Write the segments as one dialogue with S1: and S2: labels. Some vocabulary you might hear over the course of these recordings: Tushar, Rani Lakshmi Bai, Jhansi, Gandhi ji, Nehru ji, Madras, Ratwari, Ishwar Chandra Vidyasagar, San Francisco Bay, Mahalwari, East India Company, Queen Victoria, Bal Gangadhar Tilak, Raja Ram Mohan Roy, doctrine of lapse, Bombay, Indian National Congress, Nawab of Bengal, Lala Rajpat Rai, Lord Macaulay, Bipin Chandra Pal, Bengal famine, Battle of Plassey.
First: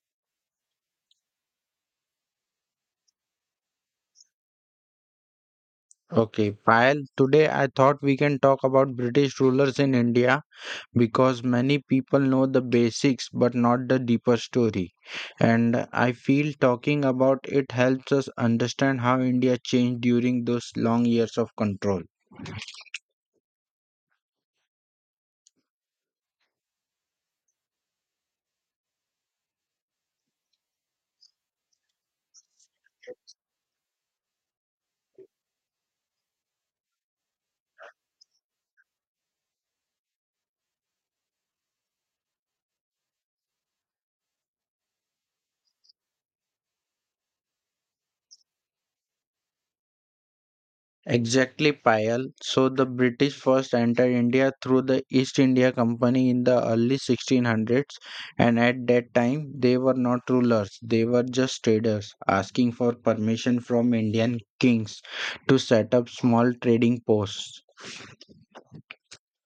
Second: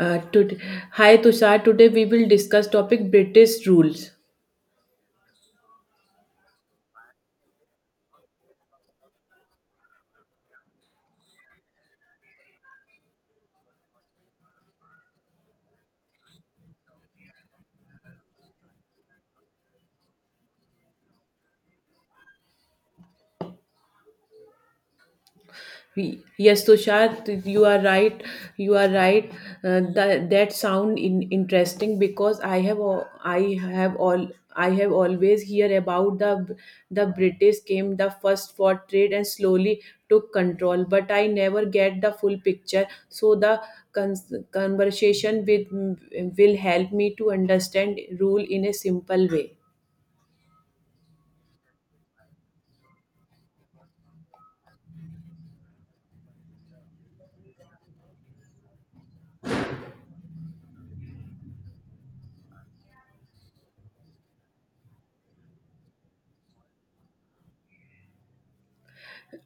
S1: Uh, to- Hi Tushar, today we will discuss topic British rules.
S2: Okay, Payal, today I thought we can talk about British rulers in India because many people know the basics but not the deeper story. And I feel talking about it helps us understand how India changed during those long years of control.
S1: Yes, Tushar, you are right. You are right. That interesting because I have all I have always hear about the British came the first for trade and slowly took control, but I never get the full picture. So the conversation with will help me to understand rule in a simple way.
S2: Exactly, Payal. So the British first entered India through the East India Company in the early 1600s, and at that time they were not rulers, they were just traders asking for permission from Indian kings to set up small trading posts.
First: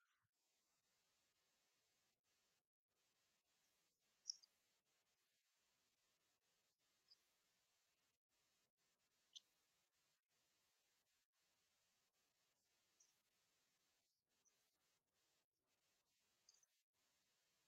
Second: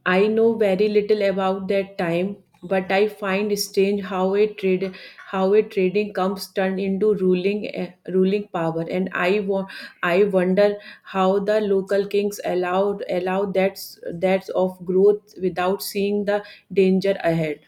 S1: I know very little about that time, but I find strange how a trade how a trading comes turned into ruling power, and I wonder how the local kings allow that of growth without seeing the danger ahead.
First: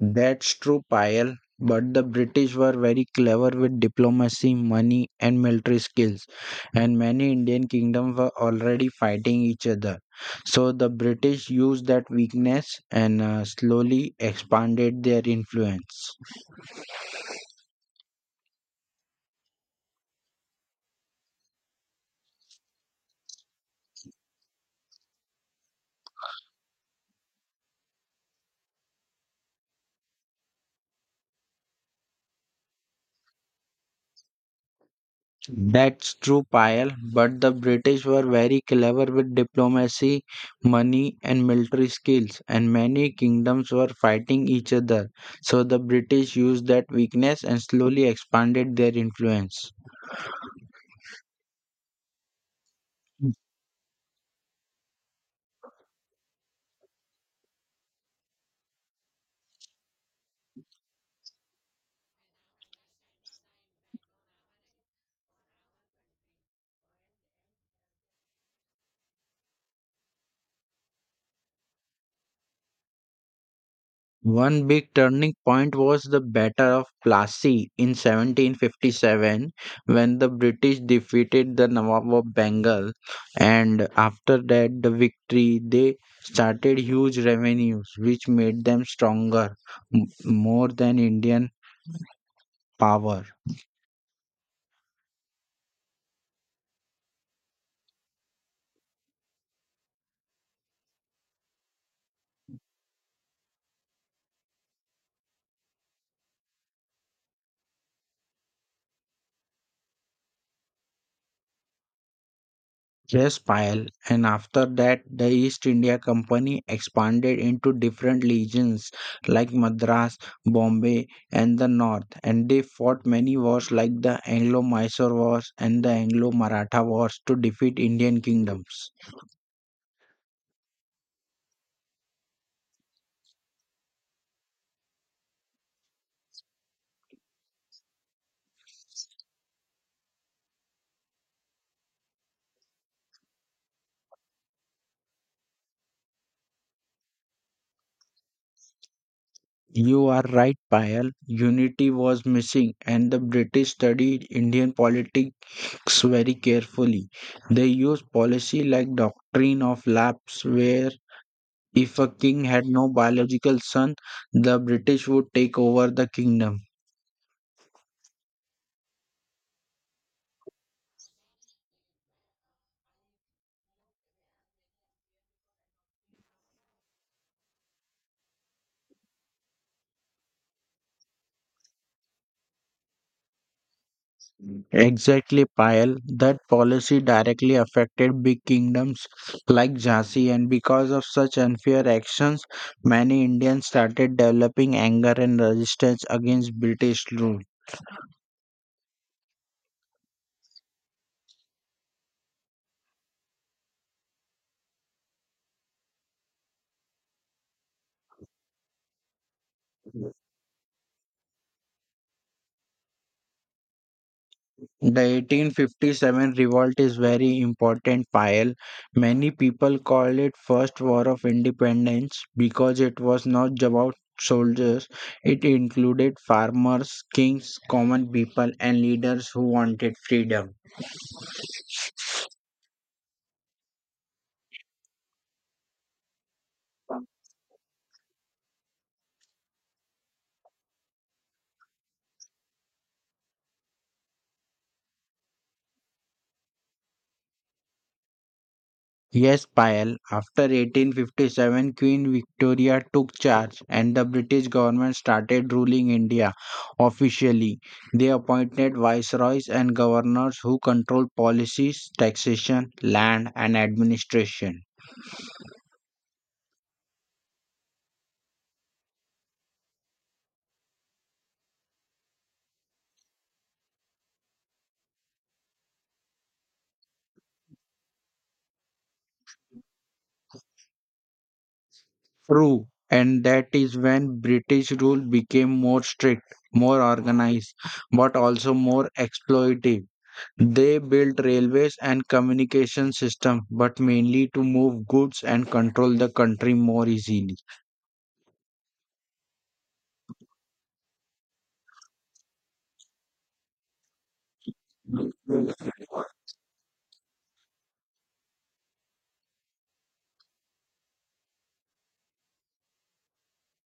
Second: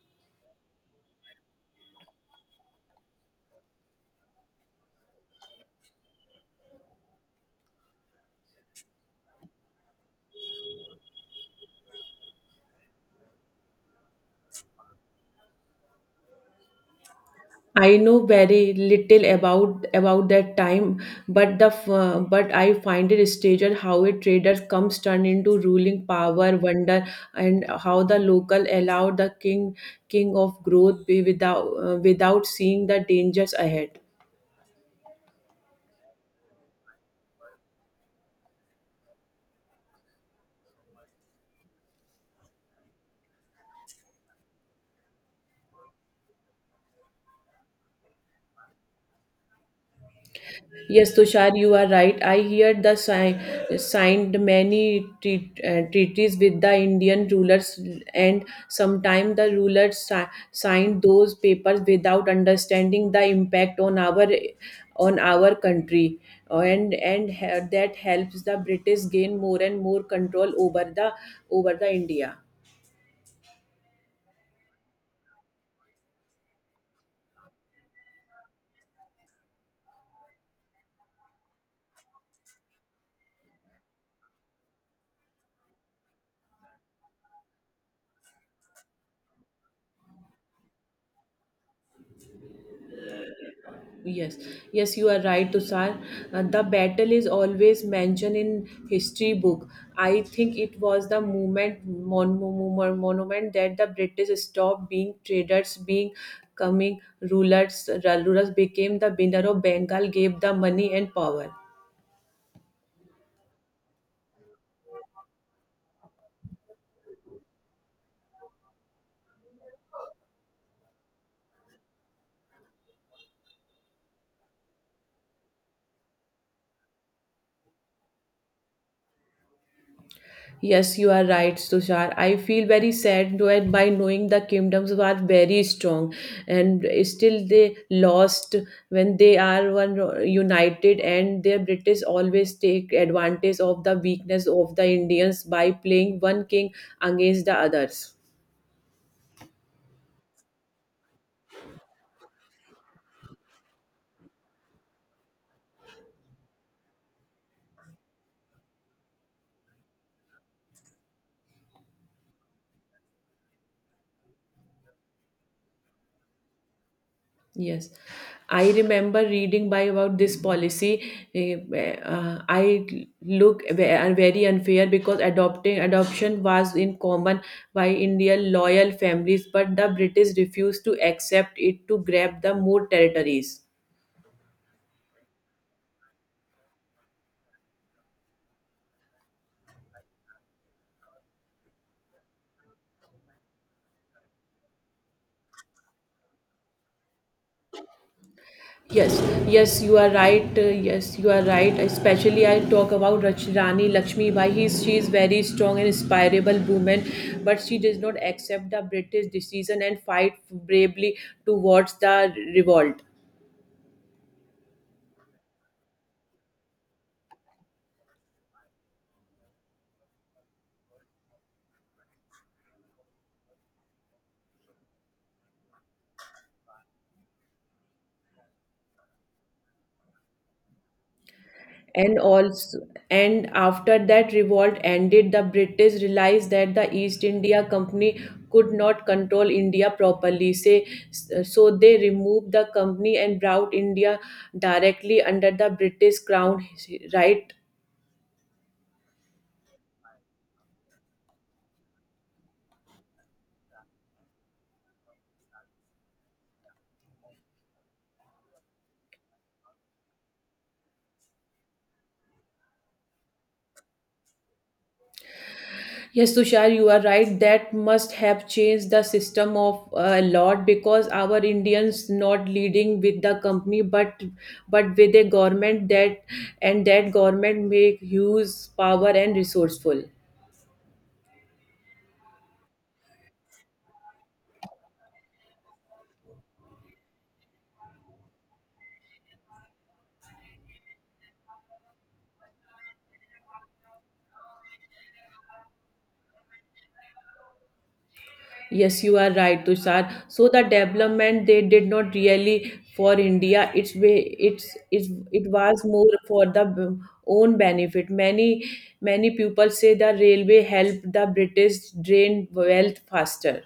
S2: That's true, Payal. But the British were very clever with diplomacy, money, and military skills, and many Indian kingdoms were already fighting each other. So the British used that weakness and slowly expanded their influence.
S1: I know very little about that time, but but I find it strange how a trader comes turn into ruling power wonder and how the local allowed the king king of growth be without seeing the dangers ahead.
S2: That's true, Payal, but the British were very clever with diplomacy, money, and military skills, and many kingdoms were fighting each other. So the British used that weakness and slowly expanded their influence.
S1: Yes, Tushar, you are right. I hear the sign, signed many treaties with the Indian rulers, and sometimes the rulers signed those papers without understanding the impact on our country, and that helps the British gain more and more control over the India.
S2: One big turning point was the Battle of Plassey in 1757 when the British defeated the Nawab of Bengal, and after that, the victory, they started huge revenues, which made them stronger, more than Indian power.
S1: Yes, yes, you are right, Tusar. The battle is always mentioned in history book. I think it was the movement mon- mon- mon- monument that the British stopped being traders, being coming rulers. Rulers became the winner of Bengal, gave the money and power.
S2: Yes, Payal. And after that, the East India Company expanded into different legions like Madras, Bombay, and the North. And they fought many wars like the Anglo Mysore Wars and the Anglo Maratha Wars to defeat Indian kingdoms.
S1: Yes, you are right, Tushar. I feel very sad though, and by knowing the kingdoms were very strong, and still they lost when they are one united, and their British always take advantage of the weakness of the Indians by playing one king against the others.
S2: You are right, Payal. Unity was missing, and the British studied Indian politics very carefully. They used policy like doctrine of lapse, where if a king had no biological son, the British would take over the kingdom.
S1: Yes, I remember reading by about this policy. eh, I look very unfair because adopting adoption was in common by Indian loyal families, but the British refused to accept it to grab the more territories.
S2: Exactly, Payal. That policy directly affected big kingdoms like Jhansi, and because of such unfair actions, many Indians started developing anger and resistance against British rule.
S1: Yes, yes, you are right. Yes, you are right. Especially, I talk about Rani Lakshmi Bai. She is very strong and inspirable woman, but she does not accept the British decision and fight bravely towards the revolt.
S2: The 1857 revolt is very important pile. Many people call it first war of independence because it was not about soldiers. It included farmers, kings, common people and leaders who wanted freedom.
S1: And also and after that revolt ended, the British realized that the East India Company could not control India properly say, so they removed the company and brought India directly under the British crown, right?
S2: Yes, Payal, after 1857, Queen Victoria took charge and the British government started ruling India officially. They appointed viceroys and governors who controlled policies, taxation, land, and administration.
S1: Yes, Tushar, you are right. That must have changed the system of a lot because our Indians not leading with the company, but with a government that and that government make huge power and resourceful.
S2: True, and that is when British rule became more strict, more organized, but also more exploitative. They built railways and communication systems, but mainly to move goods and control the country more easily.
S1: Yes, you are right, Tushar. So the development they did not really for India. It's way it's it was more for own benefit. Many people say the railway helped the British drain wealth faster.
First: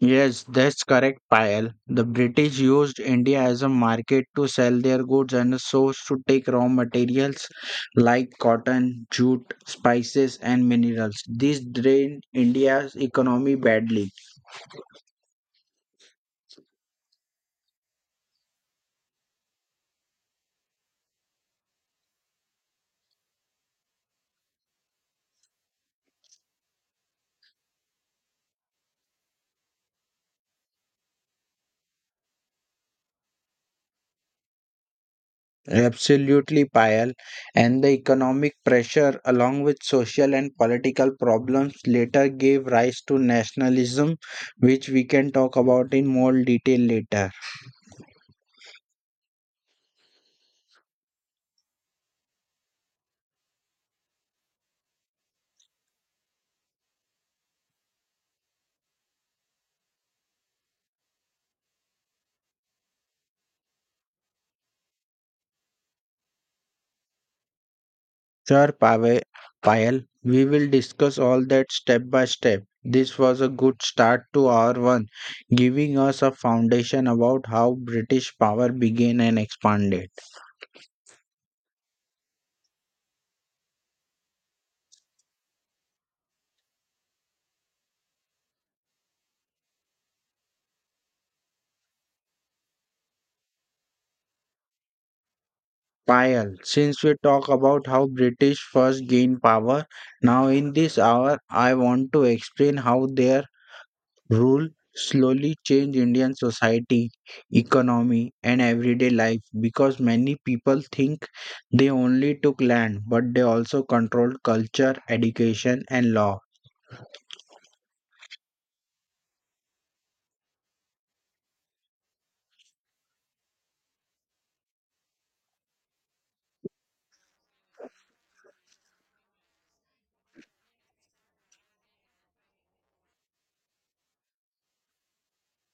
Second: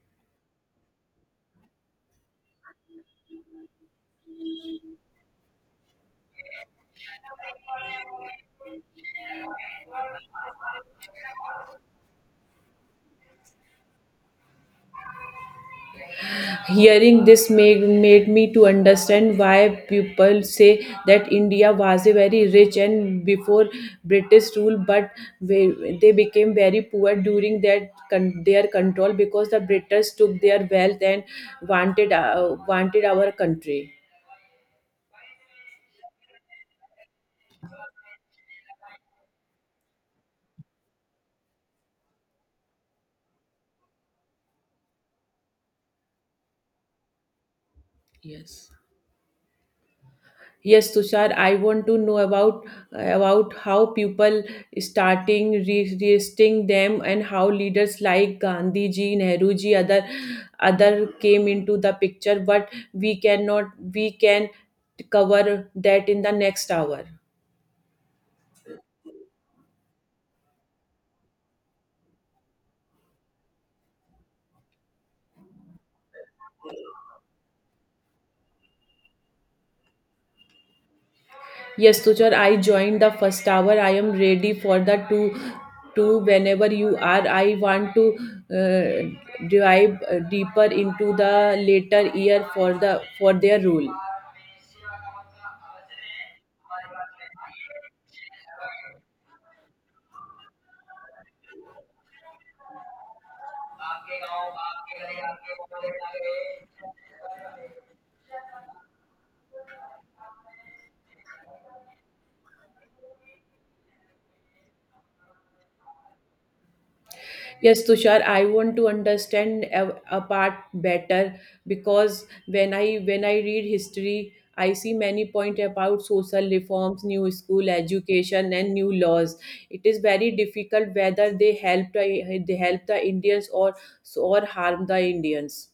S2: Yes, that's correct, Payal. The British used India as a market to sell their goods and a source to take raw materials like cotton, jute, spices, and minerals. This drained India's economy badly.
S1: Hearing made me to understand why people say that India was a very rich and before British rule, but they became very poor during their control because the British took their wealth and wanted our country.
S2: Absolutely, Payal. And the economic pressure, along with social and political problems, later gave rise to nationalism, which we can talk about in more detail later.
S1: Yes. Yes, Tushar, I want to know about how people starting resisting them and how leaders like Gandhi ji, Nehru ji, other came into the picture. But we cannot we can cover that in the next hour.
S2: Sure, Payal, we will discuss all that step by step. This was a good start to our one, giving us a foundation about how British power began and expanded.
S1: Yes, Tushar, I joined the first hour. I am ready for the two whenever you are. I want to dive deeper into the later year for their rule.
S2: Payal, since we talk about how British first gained power, now in this hour I want to explain how their rule slowly changed Indian society, economy and everyday life because many people think they only took land but they also controlled culture, education and law.
S1: Yes, Tushar, I want to understand a part better because when I read history, I see many point about social reforms, new school education, and new laws. It is very difficult whether they help the Indians or harm the Indians.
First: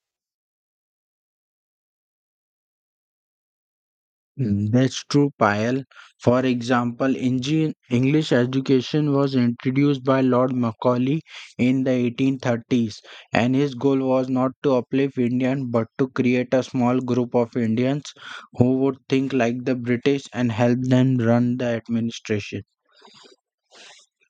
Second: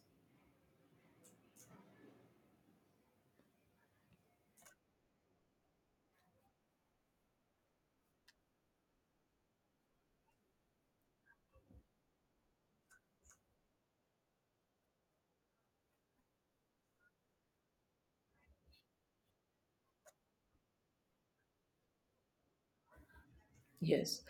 S2: Mm, that's true, Payal. For example, English education was introduced by Lord Macaulay in the 1830s, and his goal was not to uplift Indians but to create a small group of Indians who would think like the British and help them run the administration.
S1: Yes.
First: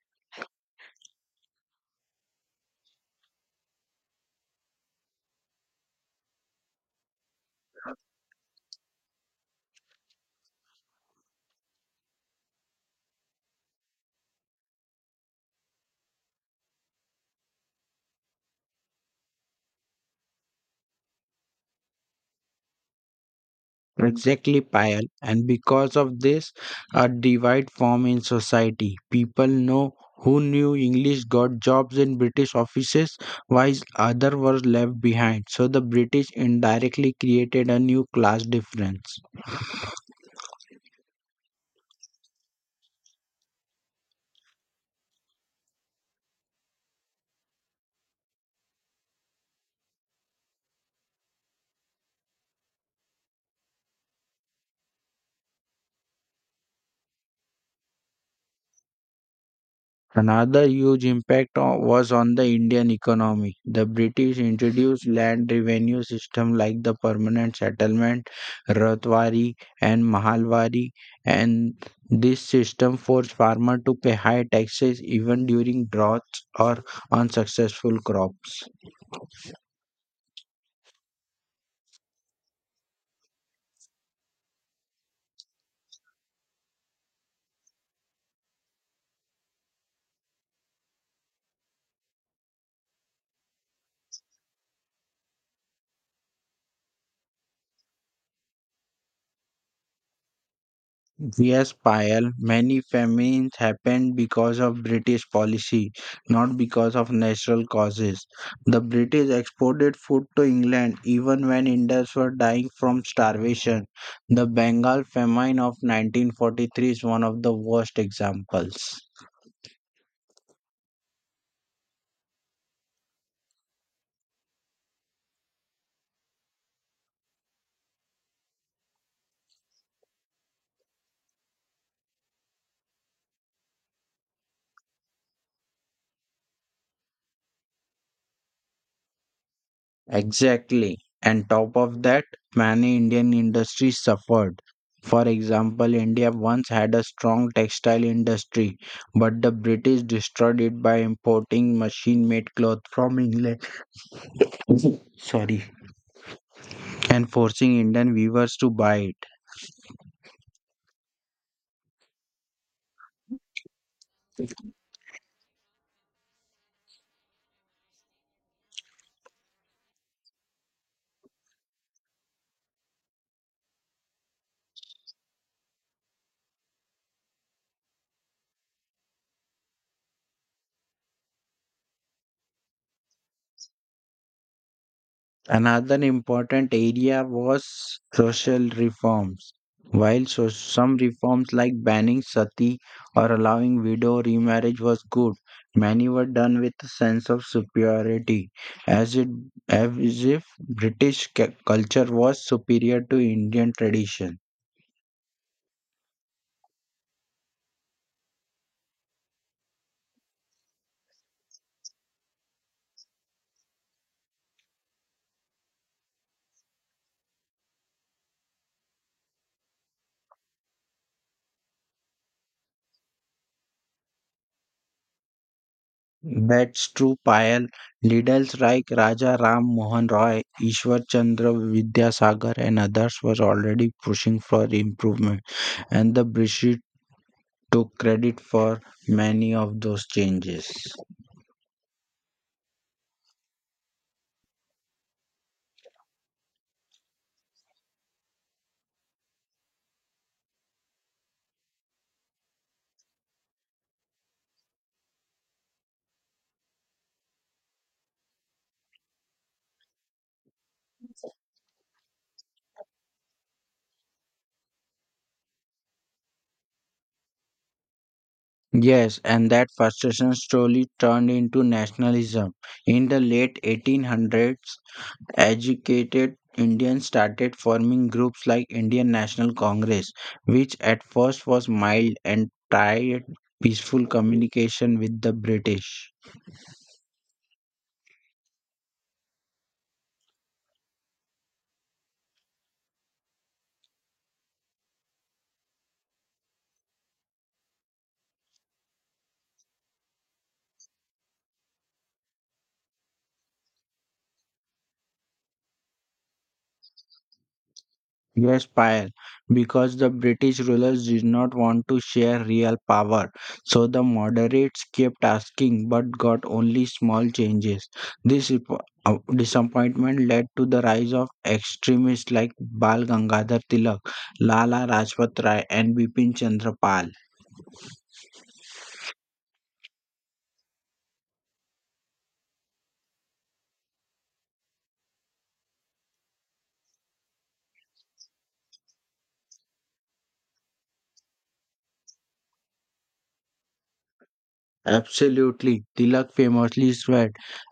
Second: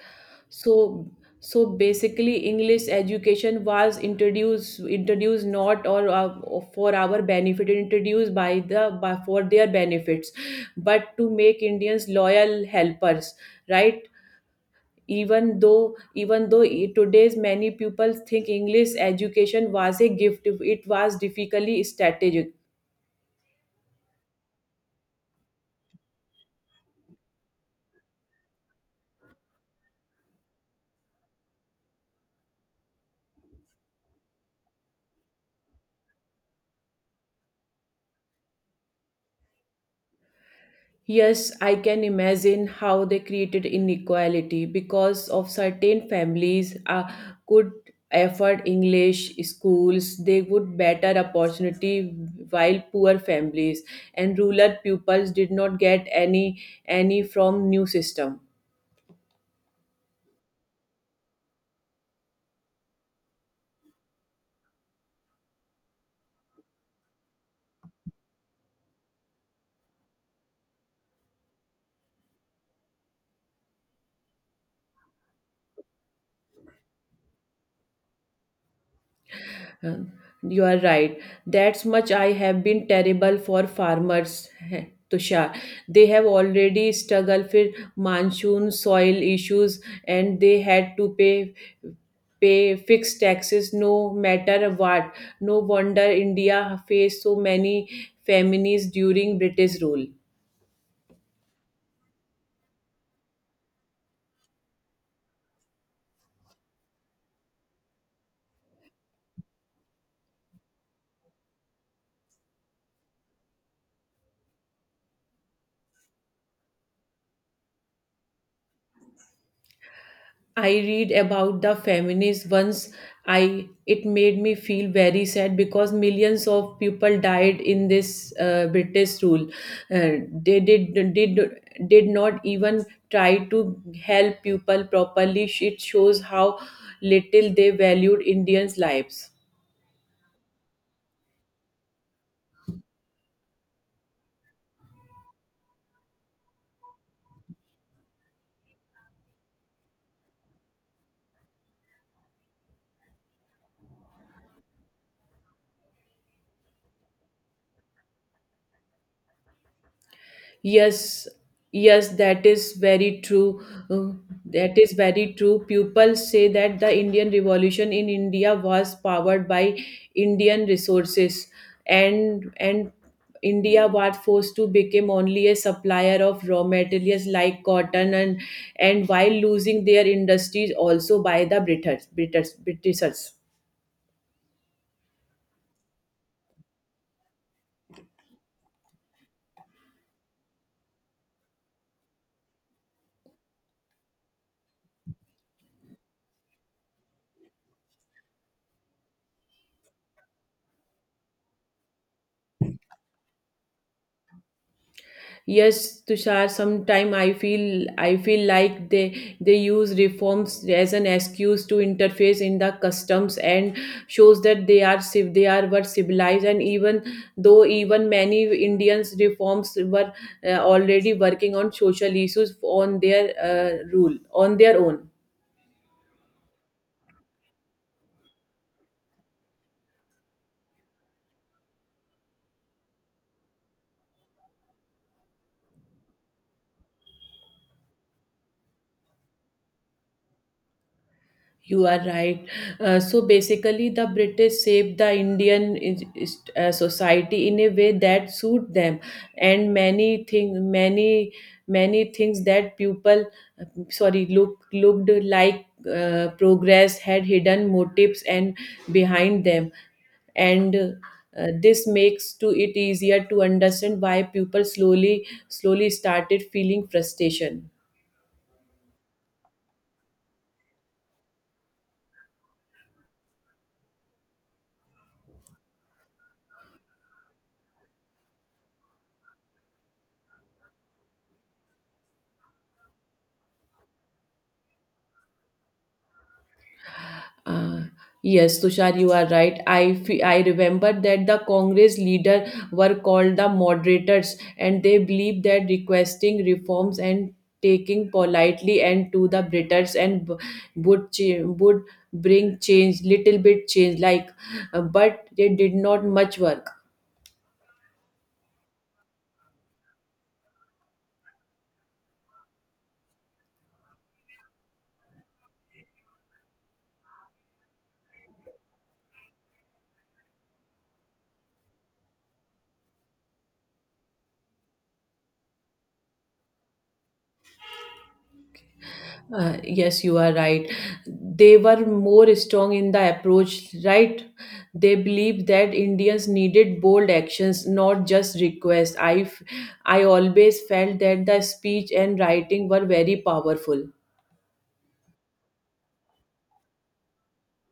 S1: So so basically English education was introduced not or for our benefit introduced for their benefits but to make Indians loyal helpers, right? Even though today's many people think English education was a gift. It was difficultly strategic.
S2: Exactly, Payal. And because of this, a divide form in society. People know who knew English got jobs in British offices, while others were left behind. So the British indirectly created a new class difference.
S1: Yes, I can imagine how they created inequality because of certain families could afford English schools, they would better opportunity while poor families and rural pupils did not get any from new system.
S2: Another huge impact was on the Indian economy. The British introduced land revenue system like the permanent settlement, Ratwari and Mahalwari, and this system forced farmer to pay high taxes even during droughts or unsuccessful crop.
S1: Uh, you are right. That's much I have been terrible for farmers. Tushar, they have already struggled with monsoon, soil issues, and they had to pay fixed taxes no matter what. No wonder India faced so many famines during British rule.
S2: Yes, Payal, many famines happened because of British policy, not because of natural causes. The British exported food to England even when Indians were dying from starvation. The Bengal famine of 1943 is one of the worst examples.
S1: I read about the feminists once, I it made me feel very sad because millions of people died in this British rule. They did not even try to help people properly. It shows how little they valued Indians' lives.
S2: Exactly. And top of that, many Indian industries suffered. For example, India once had a strong textile industry, but the British destroyed it by importing machine made cloth from England. Sorry. And forcing Indian weavers to buy it.
S1: Yes, yes, that is very true. Uh, that is very true. People say that the Indian revolution in India was powered by Indian resources, and India was forced to become only a supplier of raw materials like cotton and while losing their industries also by the british britishers.
S2: Another important area was social reforms. While so some reforms like banning sati or allowing widow remarriage was good, many were done with a sense of superiority, as it as if British culture was superior to Indian tradition.
S1: Yes, Tushar, sometime I feel like they use reforms as an excuse to interface in the customs and shows that they they are were civilized, and even many Indians reforms were already working on social issues on their rule on their own.
S2: That's true. Payal, Liddell's Reich, Raja Ram Mohan Roy, Ishwar Chandra Vidyasagar, and others were already pushing for improvement and the British took credit for many of those changes.
S1: You are right. So basically, the British shaped the Indian society in a way that suit them, and many things that people, sorry, look looked like progress had hidden motives and behind them, and this makes to it easier to understand why people slowly started feeling frustration.
S2: Yes, and that frustration slowly turned into nationalism. In the late 1800s, educated Indians started forming groups like Indian National Congress, which at first was mild and tried peaceful communication with the British.
S1: Uh, yes, Tushar, you are right. I remember that the Congress leader were called the moderators, and they believed that requesting reforms and taking politely and to the Britons and would would bring change, little bit change, like, but they did not much work.
S2: Yes, Payal, because the British rulers did not want to share real power, so the moderates kept asking but got only small changes. This ip- disappointment led to the rise of extremists like Bal Gangadhar Tilak, Lala Rajpat Rai, and Bipin Chandra Pal.
S1: Yes, you are right. They were more strong in the approach, right? They believed that Indians needed bold actions, not just requests. I always felt that the speech and writing were very powerful.
S2: Absolutely. Tilak famously said,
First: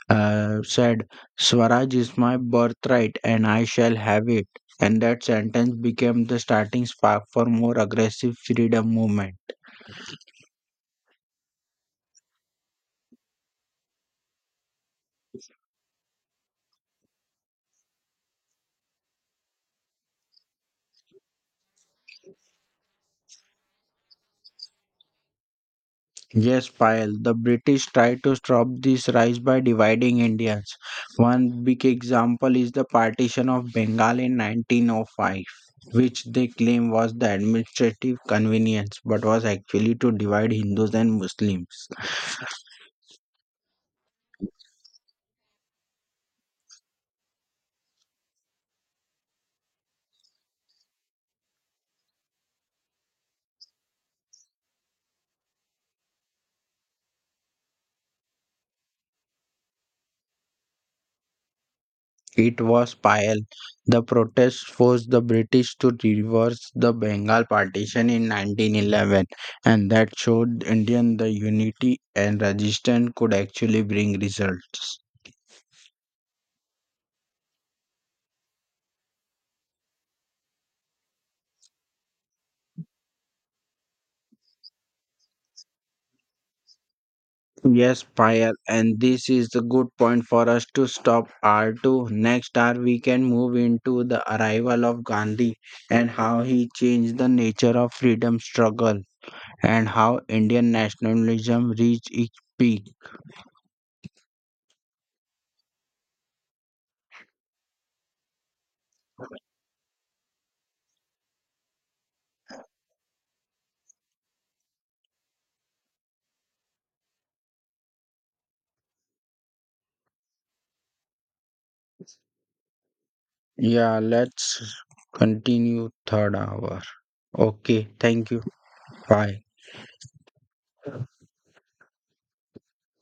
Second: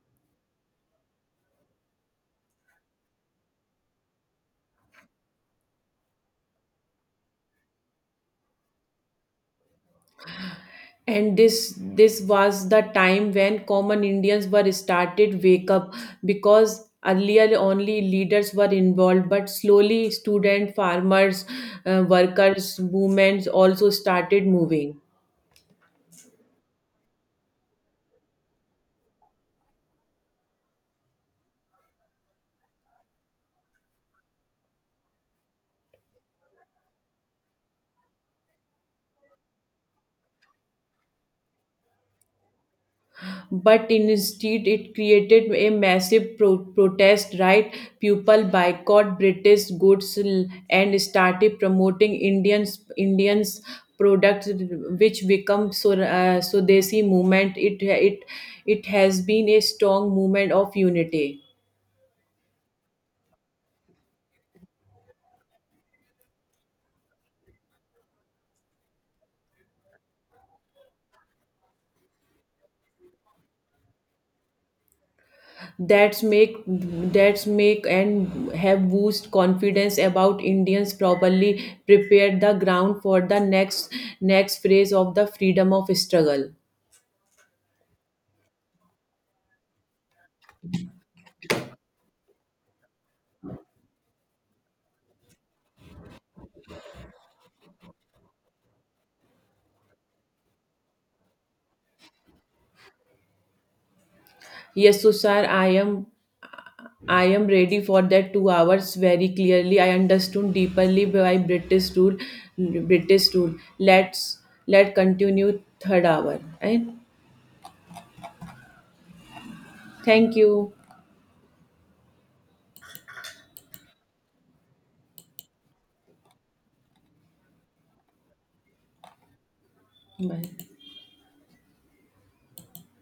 S2: uh, said, Swaraj is my birthright and I shall have it. And that sentence became the starting spark for more aggressive freedom movement.
S1: And this was the time when common Indians were started wake up because earlier only leaders were involved, but slowly student, farmers, workers, movements also started moving.
S2: Yes, Payal, the British tried to stop this rise by dividing Indians. One big example is the partition of Bengal in 1905, which they claim was the administrative convenience but was actually to divide Hindus and Muslims.
S1: But instead it created a massive protest, right? People boycott british goods and started promoting indians products, which become so sodesi movement. It it has been a strong movement of unity.
S2: It was Payal. The protests forced the British to reverse the Bengal partition in 1911, and that showed Indian the unity and resistance could actually bring results.
S1: That's make that's make and have boost confidence about indians, probably prepare the ground for the next phase of the freedom of struggle.
S2: Yes, Payal, and this is a good point for us to stop R2. Next hour, we can move into the arrival of Gandhi and how he changed the nature of freedom struggle and how Indian nationalism reached its peak.
S1: Yes, so sir, I am ready for that 2 hours very clearly. I understood deeply by British rule. Let continue third hour. Right? Thank you.
S2: Yeah, let's continue third hour. Okay, thank you. Bye.
S1: Bye.